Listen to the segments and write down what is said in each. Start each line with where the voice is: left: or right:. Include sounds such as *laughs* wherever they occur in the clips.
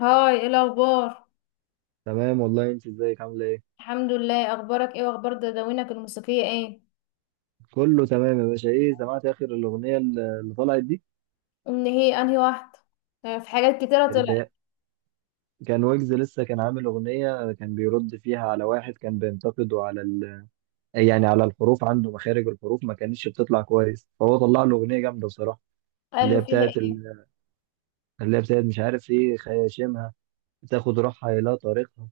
left: هاي، ايه الاخبار؟
right: تمام والله، انت ازيك، عامله ايه؟
left: الحمد لله، اخبارك ايه؟ واخبار دواوينك الموسيقيه ايه؟
right: كله تمام يا باشا. ايه، سمعت اخر الاغنيه اللي طلعت دي؟
left: ان هي انهي واحده؟ آه، في حاجات كتيره طلعت.
right: اللي كان ويجز لسه كان عامل اغنيه، كان بيرد فيها على واحد كان بينتقده على يعني على الحروف، عنده مخارج الحروف ما كانتش بتطلع كويس، فهو طلع له اغنيه جامده بصراحه. اللي هي
left: قالوا فيها
right: بتاعت
left: ايه؟
right: ال... اللي هي بتاعت مش عارف ايه، خياشيمها تاخد روحها الى طريقها،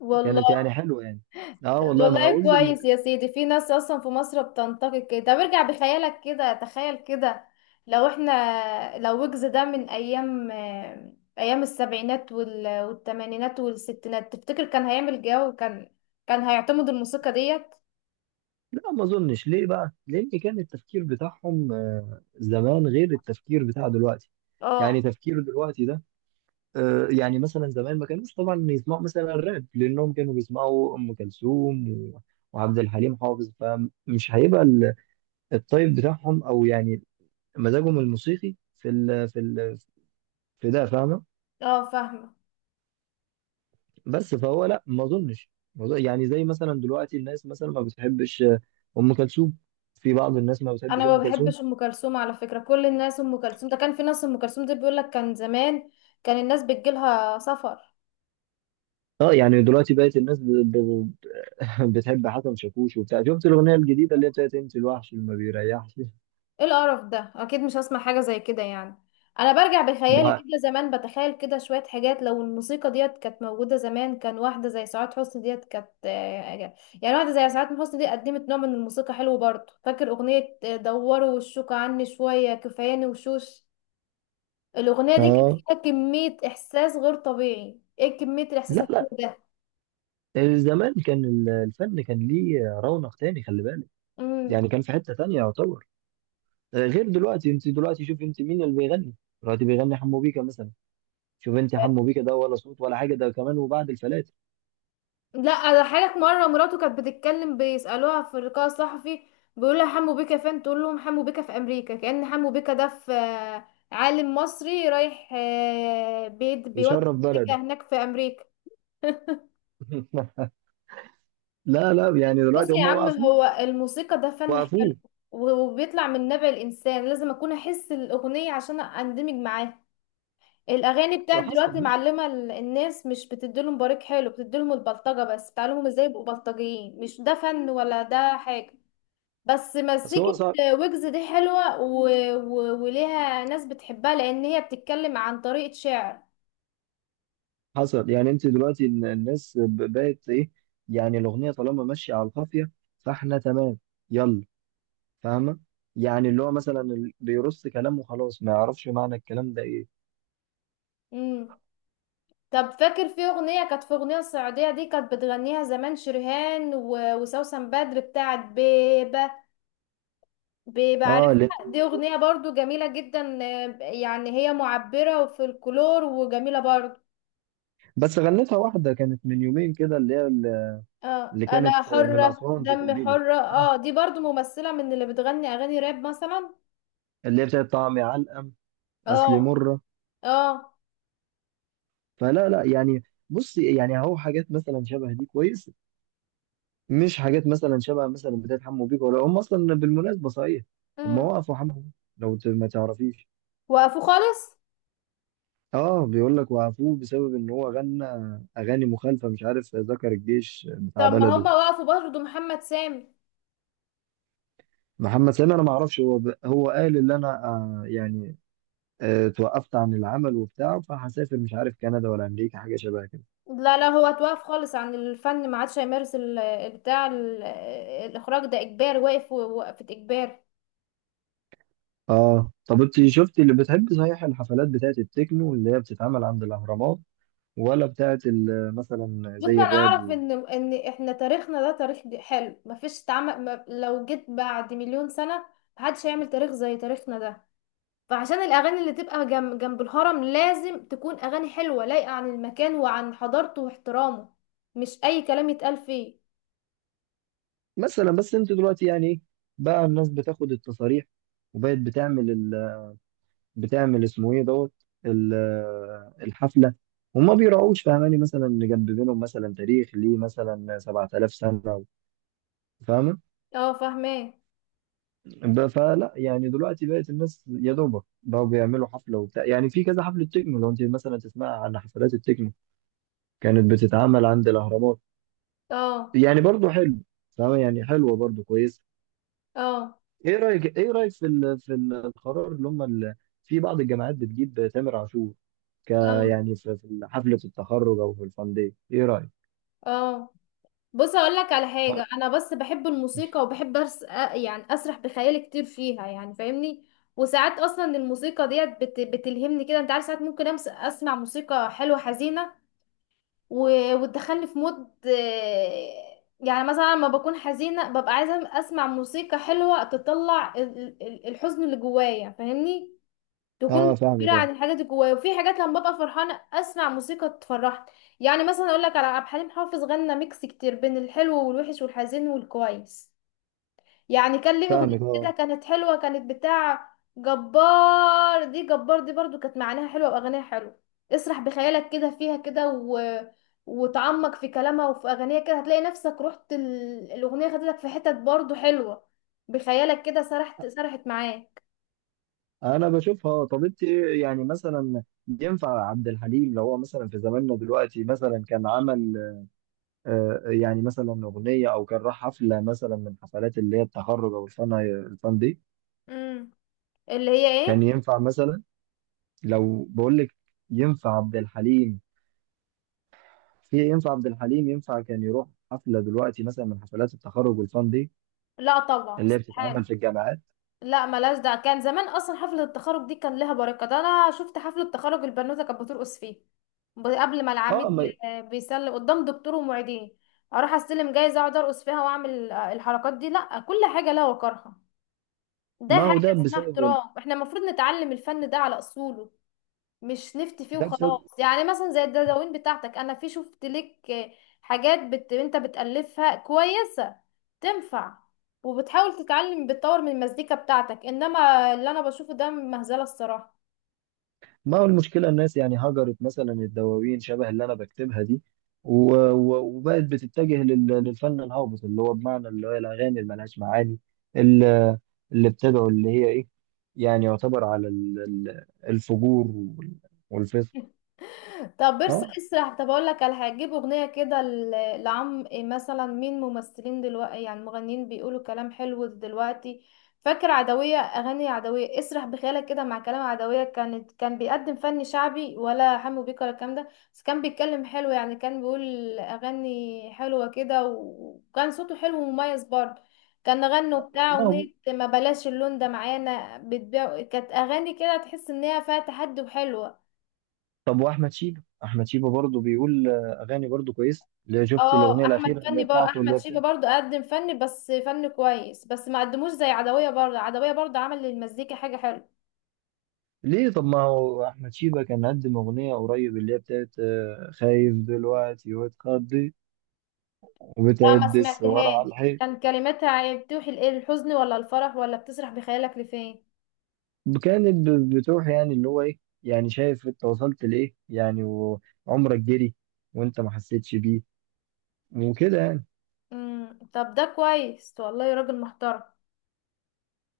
left: والله.
right: كانت يعني حلوه يعني. اه
left: طب
right: والله، ما هو
left: والله
right: ويجز.
left: كويس يا سيدي، في ناس اصلا في مصر بتنتقد كده. طب ارجع بخيالك كده، تخيل كده. لو احنا لو ويجز ده من ايام ايام السبعينات والثمانينات والستينات، تفتكر كان هيعمل جو؟ كان هيعتمد الموسيقى ديت؟
right: لا ما اظنش، ليه بقى؟ لان كان التفكير بتاعهم زمان غير التفكير بتاع دلوقتي.
left: اه،
right: يعني تفكير دلوقتي ده يعني مثلا زمان ما كانوش طبعا يسمعوا مثلا الراب، لانهم كانوا بيسمعوا ام كلثوم وعبد الحليم حافظ، فمش هيبقى الطيب بتاعهم او يعني مزاجهم الموسيقي في ال في ده، فاهمه.
left: اه، فاهمه.
right: بس فهو لا ما اظنش، ما أظن- يعني زي مثلا دلوقتي الناس مثلا ما بتحبش ام كلثوم، في بعض الناس ما
left: انا
right: بتحبش
left: ما
right: ام كلثوم.
left: بحبش ام كلثوم على فكره. كل الناس ام كلثوم ده، كان في ناس ام كلثوم دي بيقول لك كان زمان، كان الناس بتجيلها سفر.
right: اه يعني دلوقتي بقت الناس ب... ب- *laughs* بتحب حسن شاكوش وبتاع. شفت الاغنيه الجديده اللي هي بتاعت انت الوحش اللي ما بيريحش؟
left: ايه القرف ده؟ اكيد مش هسمع حاجه زي كده يعني. انا برجع بخيالي
right: ما...
left: كده زمان، بتخيل كده شويه حاجات، لو الموسيقى ديت كانت موجوده زمان، كان واحده زي سعاد حسني ديت كانت... يعني واحده زي سعاد حسني دي قدمت نوع من الموسيقى حلو برضه. فاكر اغنيه دوروا وشوك عني شويه كفاياني وشوش؟ الاغنيه دي كانت
right: اه
left: فيها كميه احساس غير طبيعي، ايه كميه الاحساس
right: لا
left: الحلو
right: لا، زمان كان الفن كان ليه رونق تاني، خلي بالك.
left: ده!
right: يعني كان في حته تانيه يعتبر، غير دلوقتي. انت دلوقتي شوف انت مين اللي بيغني؟ دلوقتي بيغني حمو بيكا مثلا. شوف انت حمو بيكا ده، ولا صوت ولا حاجه ده، كمان وبعد الفلاتر.
left: لا، ده حالك مره، مراته كانت بتتكلم بيسالوها في اللقاء الصحفي، بيقول لها حمو بيكا فين، تقول لهم حمو بيكا في امريكا. كأن حمو بيكا ده في عالم مصري رايح بيودي
right: يشرف
left: موسيقى
right: بلده
left: هناك في امريكا. *laughs*
right: *laughs* لا لا يعني
left: بص
right: دلوقتي
left: يا
right: هم
left: عم،
right: وقفوه،
left: هو الموسيقى ده فن حلو،
right: وقفوه.
left: وبيطلع من نبع الانسان. لازم اكون احس الاغنيه عشان اندمج معاها. الاغاني بتاعت
right: حصل
left: دلوقتي
right: مش،
left: معلمه الناس، مش بتديلهم بريق حلو، بتديلهم البلطجه، بس بتعلمهم ازاي يبقوا بلطجيين. مش ده فن ولا ده حاجه، بس
right: اصل
left: مزيكة.
right: هو صعب.
left: ويجز دي حلوة و... و... وليها ناس بتحبها، لأن هي بتتكلم عن طريقة شعر.
right: حصل يعني، انت دلوقتي الناس بقت ايه، يعني الاغنيه طالما ماشيه على القافيه فاحنا تمام، يلا، فاهمه؟ يعني اللي هو مثلا بيرص كلام وخلاص، ما يعرفش معنى الكلام ده ايه.
left: مم. طب فاكر في أغنية الصعيدية دي، كانت بتغنيها زمان شرهان وسوسن بدر، بتاعت بيبة؟ بيبة،
right: اه
left: عارفها؟
right: لا.
left: دي أغنية برضو جميلة جدا، يعني هي معبرة وفي الكلور وجميلة برضو.
right: بس غنتها واحده كانت من يومين كده اللي هي
left: اه،
right: اللي كانت
left: أنا
right: من
left: حرة
right: اسوان دي
left: دمي
right: تقريبا.
left: حرة.
right: اه،
left: اه، دي برضو ممثلة من اللي بتغني أغاني راب مثلا.
right: اللي هي بتاعت طعمي علقم، اصلي
left: اه،
right: مره.
left: اه،
right: فلا لا يعني، بصي يعني اهو حاجات مثلا شبه دي كويس، مش حاجات مثلا شبه مثلا بتاعت حمو بيكا. ولا هم اصلا بالمناسبه صحيح، هم
left: مم.
right: وقفوا حمو بيكا، لو ما تعرفيش.
left: وقفوا خالص.
right: اه بيقول لك وقفوه بسبب ان هو غنى اغاني مخالفه، مش عارف ذكر الجيش بتاع
left: طب ما
right: بلده.
left: هما وقفوا برضه محمد سامي.
right: محمد سامي انا ما اعرفش، هو هو قال ان انا آه يعني آه توقفت عن العمل وبتاع، فهسافر مش عارف كندا ولا امريكا، حاجه شبه كده.
left: لا، لا، هو اتوقف خالص عن الفن، ما عادش هيمارس بتاع الاخراج. ده اجباري، واقف وقفة اجباري.
right: اه طب انت شفتي اللي بتحب صحيح؟ الحفلات بتاعت التكنو اللي هي بتتعمل عند الاهرامات، ولا بتاعت مثلا
left: بص انا
right: زي
left: اعرف
right: الراب؟
left: ان احنا تاريخنا ده تاريخ حلو، مفيش تعمل، ما لو جيت بعد مليون سنة محدش هيعمل تاريخ زي تاريخنا ده. فعشان الاغاني اللي تبقى جنب جنب الهرم لازم تكون اغاني حلوة لايقة عن المكان وعن حضارته واحترامه، مش اي كلام يتقال فيه.
right: مثلا بس انت دلوقتي يعني ايه، بقى الناس بتاخد التصاريح وبقت بتعمل بتعمل اسمه ايه دوت ال... الحفله. وما بيراعوش، فاهماني مثلا، ان جنب بينهم مثلا تاريخ ليه مثلا 7000 سنه، فاهمه؟
left: اه، فاهماه.
right: فلا يعني دلوقتي بقت الناس يا دوبك بقوا بيعملوا حفله وبتاع، يعني في كذا حفله تكنو لو انت مثلا تسمع عن حفلات التكنو كانت بتتعمل عند الاهرامات.
left: اه،
right: يعني برضو حلو، فاهمه؟ يعني حلوه برضو، كويسه.
left: اه،
right: ايه رايك، ايه رايك في في القرار اللي هم في بعض الجامعات بتجيب تامر عاشور، ك،
left: اه،
right: يعني في في حفله التخرج او في الفان داي؟ ايه رايك؟
left: اه. بص اقول لك على حاجه، انا بس بحب الموسيقى وبحب يعني اسرح بخيالي كتير فيها، يعني فاهمني. وساعات اصلا الموسيقى ديت بتلهمني كده، انت عارف. ساعات ممكن اسمع موسيقى حلوه حزينه و... وتدخلني في مود، يعني مثلا لما بكون حزينه ببقى عايزه اسمع موسيقى حلوه تطلع الحزن اللي جوايا، فاهمني؟ تكون
right: اه
left: معبرة
right: فاهمك اه،
left: عن الحاجات اللي جوايا. وفي حاجات لما ببقى فرحانة اسمع موسيقى تفرحني. يعني مثلا اقول لك على عبد الحليم حافظ، غنى ميكس كتير بين الحلو والوحش والحزين والكويس. يعني كان ليه اغنية
right: فاهمك
left: كده
right: اه.
left: كانت حلوة، كانت بتاع جبار دي. جبار دي برضو كانت معناها حلوة واغانيها حلوة. اسرح بخيالك كده فيها كده، و... وتعمق في كلامها وفي اغانيها كده هتلاقي نفسك رحت الاغنية خدتك في حتت برضو حلوة. بخيالك كده سرحت سرحت معاك.
right: انا بشوفها آه. طب انت إيه، يعني مثلا ينفع عبد الحليم؟ لو هو مثلا في زماننا دلوقتي مثلا كان عمل آه يعني مثلا اغنيه، او كان راح حفله مثلا من حفلات اللي هي التخرج او الفن الفان دي،
left: امم اللي هي
right: كان
left: ايه؟
right: ينفع مثلا؟ لو بقول لك ينفع عبد الحليم في، ينفع عبد الحليم ينفع كان يروح حفلة دلوقتي مثلا من حفلات التخرج والفان دي
left: لا، طبعا،
right: اللي هي
left: استحالة.
right: بتتعمل في الجامعات؟
left: لا، ملاش، ده كان زمان اصلا. حفلة التخرج دي كان لها بركة. ده انا شفت حفلة تخرج البنوتة كانت بترقص فيه، قبل ما
right: اه
left: العميد
right: ما.
left: بيسلم قدام دكتور ومعيدين، اروح استلم جايزة اقعد ارقص فيها واعمل الحركات دي. لا، كل حاجة لها وقرها. ده
right: ما هو ده
left: حاجة اسمها
right: بسبب
left: احترام. احنا المفروض نتعلم الفن ده على اصوله، مش نفتي فيه
right: ده
left: وخلاص.
right: بسبب.
left: يعني مثلا زي الدواوين بتاعتك، انا في شفت لك حاجات انت بتألفها كويسة، تنفع، وبتحاول تتعلم، بتطور من المزيكا بتاعتك. انما اللي انا بشوفه ده مهزلة الصراحة.
right: ما هو المشكلة الناس يعني هجرت مثلا الدواوين شبه اللي انا بكتبها دي وبقت بتتجه للفن الهابط، اللي هو بمعنى اللي هي الاغاني اللي ملهاش معاني، اللي اللي بتدعو اللي هي ايه، يعني يعتبر على الفجور والفسق.
left: طب برسى
right: اه
left: اسرح، طب اقول لك على حاجه، جيب اغنيه كده لعم إيه مثلا، مين ممثلين دلوقتي، يعني مغنيين بيقولوا كلام حلو دلوقتي؟ فاكر عدويه؟ اغاني عدويه اسرح بخيالك كده مع كلام عدويه. كان بيقدم فن شعبي، ولا حمو بيكا ولا الكلام ده. بس كان بيتكلم حلو، يعني كان بيقول اغاني حلوه كده، وكان صوته حلو ومميز برضه. كان غنوا بتاع
right: ما هو.
left: اغنيه ما بلاش اللون ده معانا بتبيع، كانت اغاني كده تحس ان هي فيها تحدي وحلوه.
right: طب واحمد شيبه، احمد شيبه برضه بيقول اغاني برضه كويسه. اللي شفت
left: اه،
right: الاغنيه
left: احمد
right: الاخيره اللي
left: فني
right: هي
left: بقى.
right: بتاعته اللي
left: احمد
right: هي
left: شيبه
right: بتاعته.
left: برضو قدم فن، بس فن كويس، بس ما قدموش زي عدويه. برضو عدويه برضو عمل للمزيكا حاجه حلوه.
right: ليه؟ طب ما هو احمد شيبه كان قدم اغنيه قريب اللي هي بتاعت خايف دلوقتي واتخضي
left: لا، ما
right: وبتعد السوار
left: سمعتهاش.
right: على الحيط.
left: كان كلماتها بتوحي الايه؟ الحزن ولا الفرح؟ ولا بتسرح بخيالك لفين؟
right: كانت بتروح يعني اللي هو ايه، يعني شايف انت وصلت لايه يعني، وعمرك جري وانت ما حسيتش بيه وكده يعني.
left: طب ده كويس والله يا راجل محترم.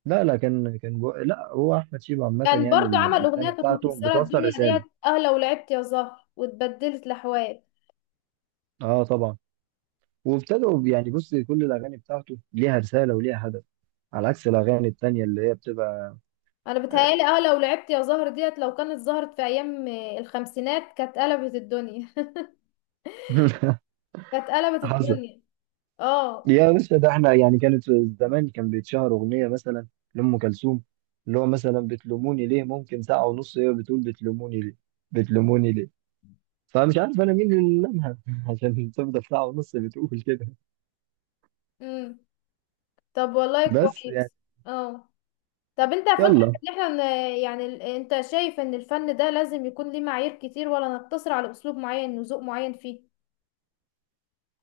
right: لا لا كان كان لا هو احمد شيبه عامه
left: كان
right: يعني
left: برضو عمل اغنيه
right: الاغاني
left: كانت
right: بتاعته
left: مكسره
right: بتوصل
left: الدنيا ديت،
right: رساله.
left: اه، لو لعبت يا زهر واتبدلت الاحوال.
right: اه طبعا. وابتدوا يعني بص، كل الاغاني بتاعته ليها رساله وليها هدف، على عكس الاغاني التانيه اللي هي بتبقى
left: انا بتهيالي اه لو لعبت يا زهر ديت لو كانت ظهرت في ايام الخمسينات، كانت قلبت الدنيا. *laughs*
right: *laughs*
left: كانت قلبت
right: حصل.
left: الدنيا. اه.
right: يا باشا ده احنا يعني كانت في زمان كان بيتشهر اغنيه مثلا لام كلثوم، اللي هو مثلا بتلوموني ليه، ممكن ساعة ونص هي بتقول بتلوموني ليه، بتلوموني ليه، فمش عارف انا مين اللي لمها *laughs* عشان تفضل ساعه ونص بتقول كده.
left: امم طب والله
right: بس يعني.
left: كويس. اه. طب انت فاكر
right: يلا.
left: ان احنا يعني انت شايف ان الفن ده لازم يكون ليه معايير كتير، ولا نقتصر على اسلوب معين وذوق معين فيه؟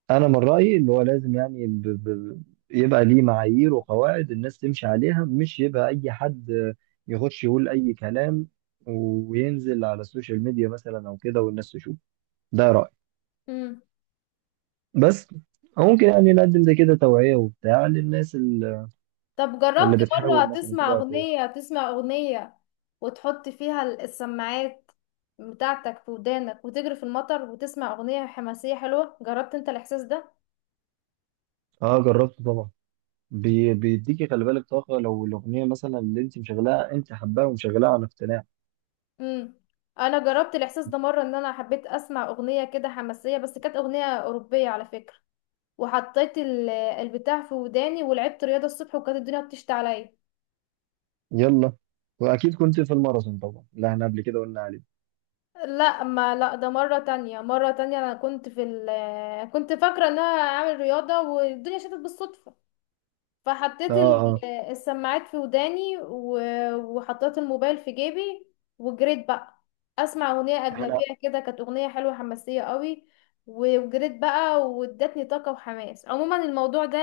right: انا من رايي اللي هو لازم يعني يبقى ليه معايير وقواعد الناس تمشي عليها، مش يبقى اي حد يخش يقول اي كلام وينزل على السوشيال ميديا مثلا او كده والناس تشوف، ده رايي.
left: امم
right: بس ممكن يعني نقدم زي كده توعيه وبتاع للناس
left: طب جربت
right: اللي
left: مرة
right: بتحاول مثلا
left: تسمع
right: تبقى كويسه.
left: اغنية، وتحط فيها السماعات بتاعتك في ودانك، وتجري في المطر، وتسمع اغنية حماسية حلوة؟ جربت انت الاحساس ده؟
right: اه جربته طبعا. بيديكي خلي بالك طاقه، لو الاغنيه مثلا اللي انت مشغلاها انت حباها ومشغلاها عن اقتناع.
left: امم انا جربت الاحساس ده مرة ان انا حبيت اسمع اغنية كده حماسية، بس كانت اغنية اوروبية على فكرة. وحطيت البتاع في وداني ولعبت رياضة الصبح، وكانت الدنيا بتشتي عليا.
right: يلا، واكيد كنت في الماراثون طبعا اللي احنا قبل كده قلنا عليه.
left: لا، ده مرة تانية، مرة تانية انا كنت في ال كنت فاكرة ان انا هعمل رياضة والدنيا شتت بالصدفة، فحطيت
right: اه اه
left: السماعات في وداني، وحطيت الموبايل في جيبي، وجريت بقى اسمع اغنيه
right: يعني.
left: اجنبيه كده، كانت اغنيه حلوه حماسيه قوي. وجريت بقى وادتني طاقه وحماس. عموما الموضوع ده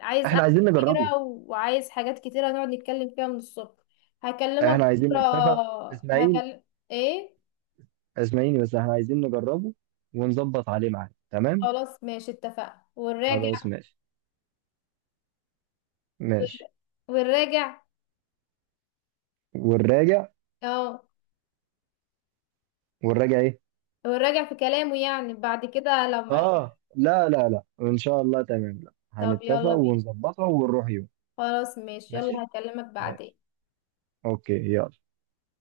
left: عايز
right: احنا
left: قعدة
right: عايزين نجربه،
left: كتيره، وعايز حاجات كتيره نقعد نتكلم فيها من الصبح. هكلمك
right: احنا عايزين
left: بكره.
right: نتفق. اسماعيل،
left: ايه؟
right: اسمعيني بس، احنا عايزين نجربه ونظبط عليه معاك، تمام؟
left: خلاص ماشي، اتفقنا
right: خلاص
left: والراجع.
right: ماشي، ماشي.
left: والراجع.
right: والراجع.
left: اه،
right: والراجع ايه؟
left: والراجع في كلامه يعني بعد كده لما...
right: اه لا لا لا ان شاء الله تمام، لا
left: طب
right: هنتفق
left: يلا بينا،
right: ونظبطها ونروح يوم.
left: خلاص ماشي، يلا
right: ماشي
left: هكلمك بعدين.
right: ماشي، اوكي يلا.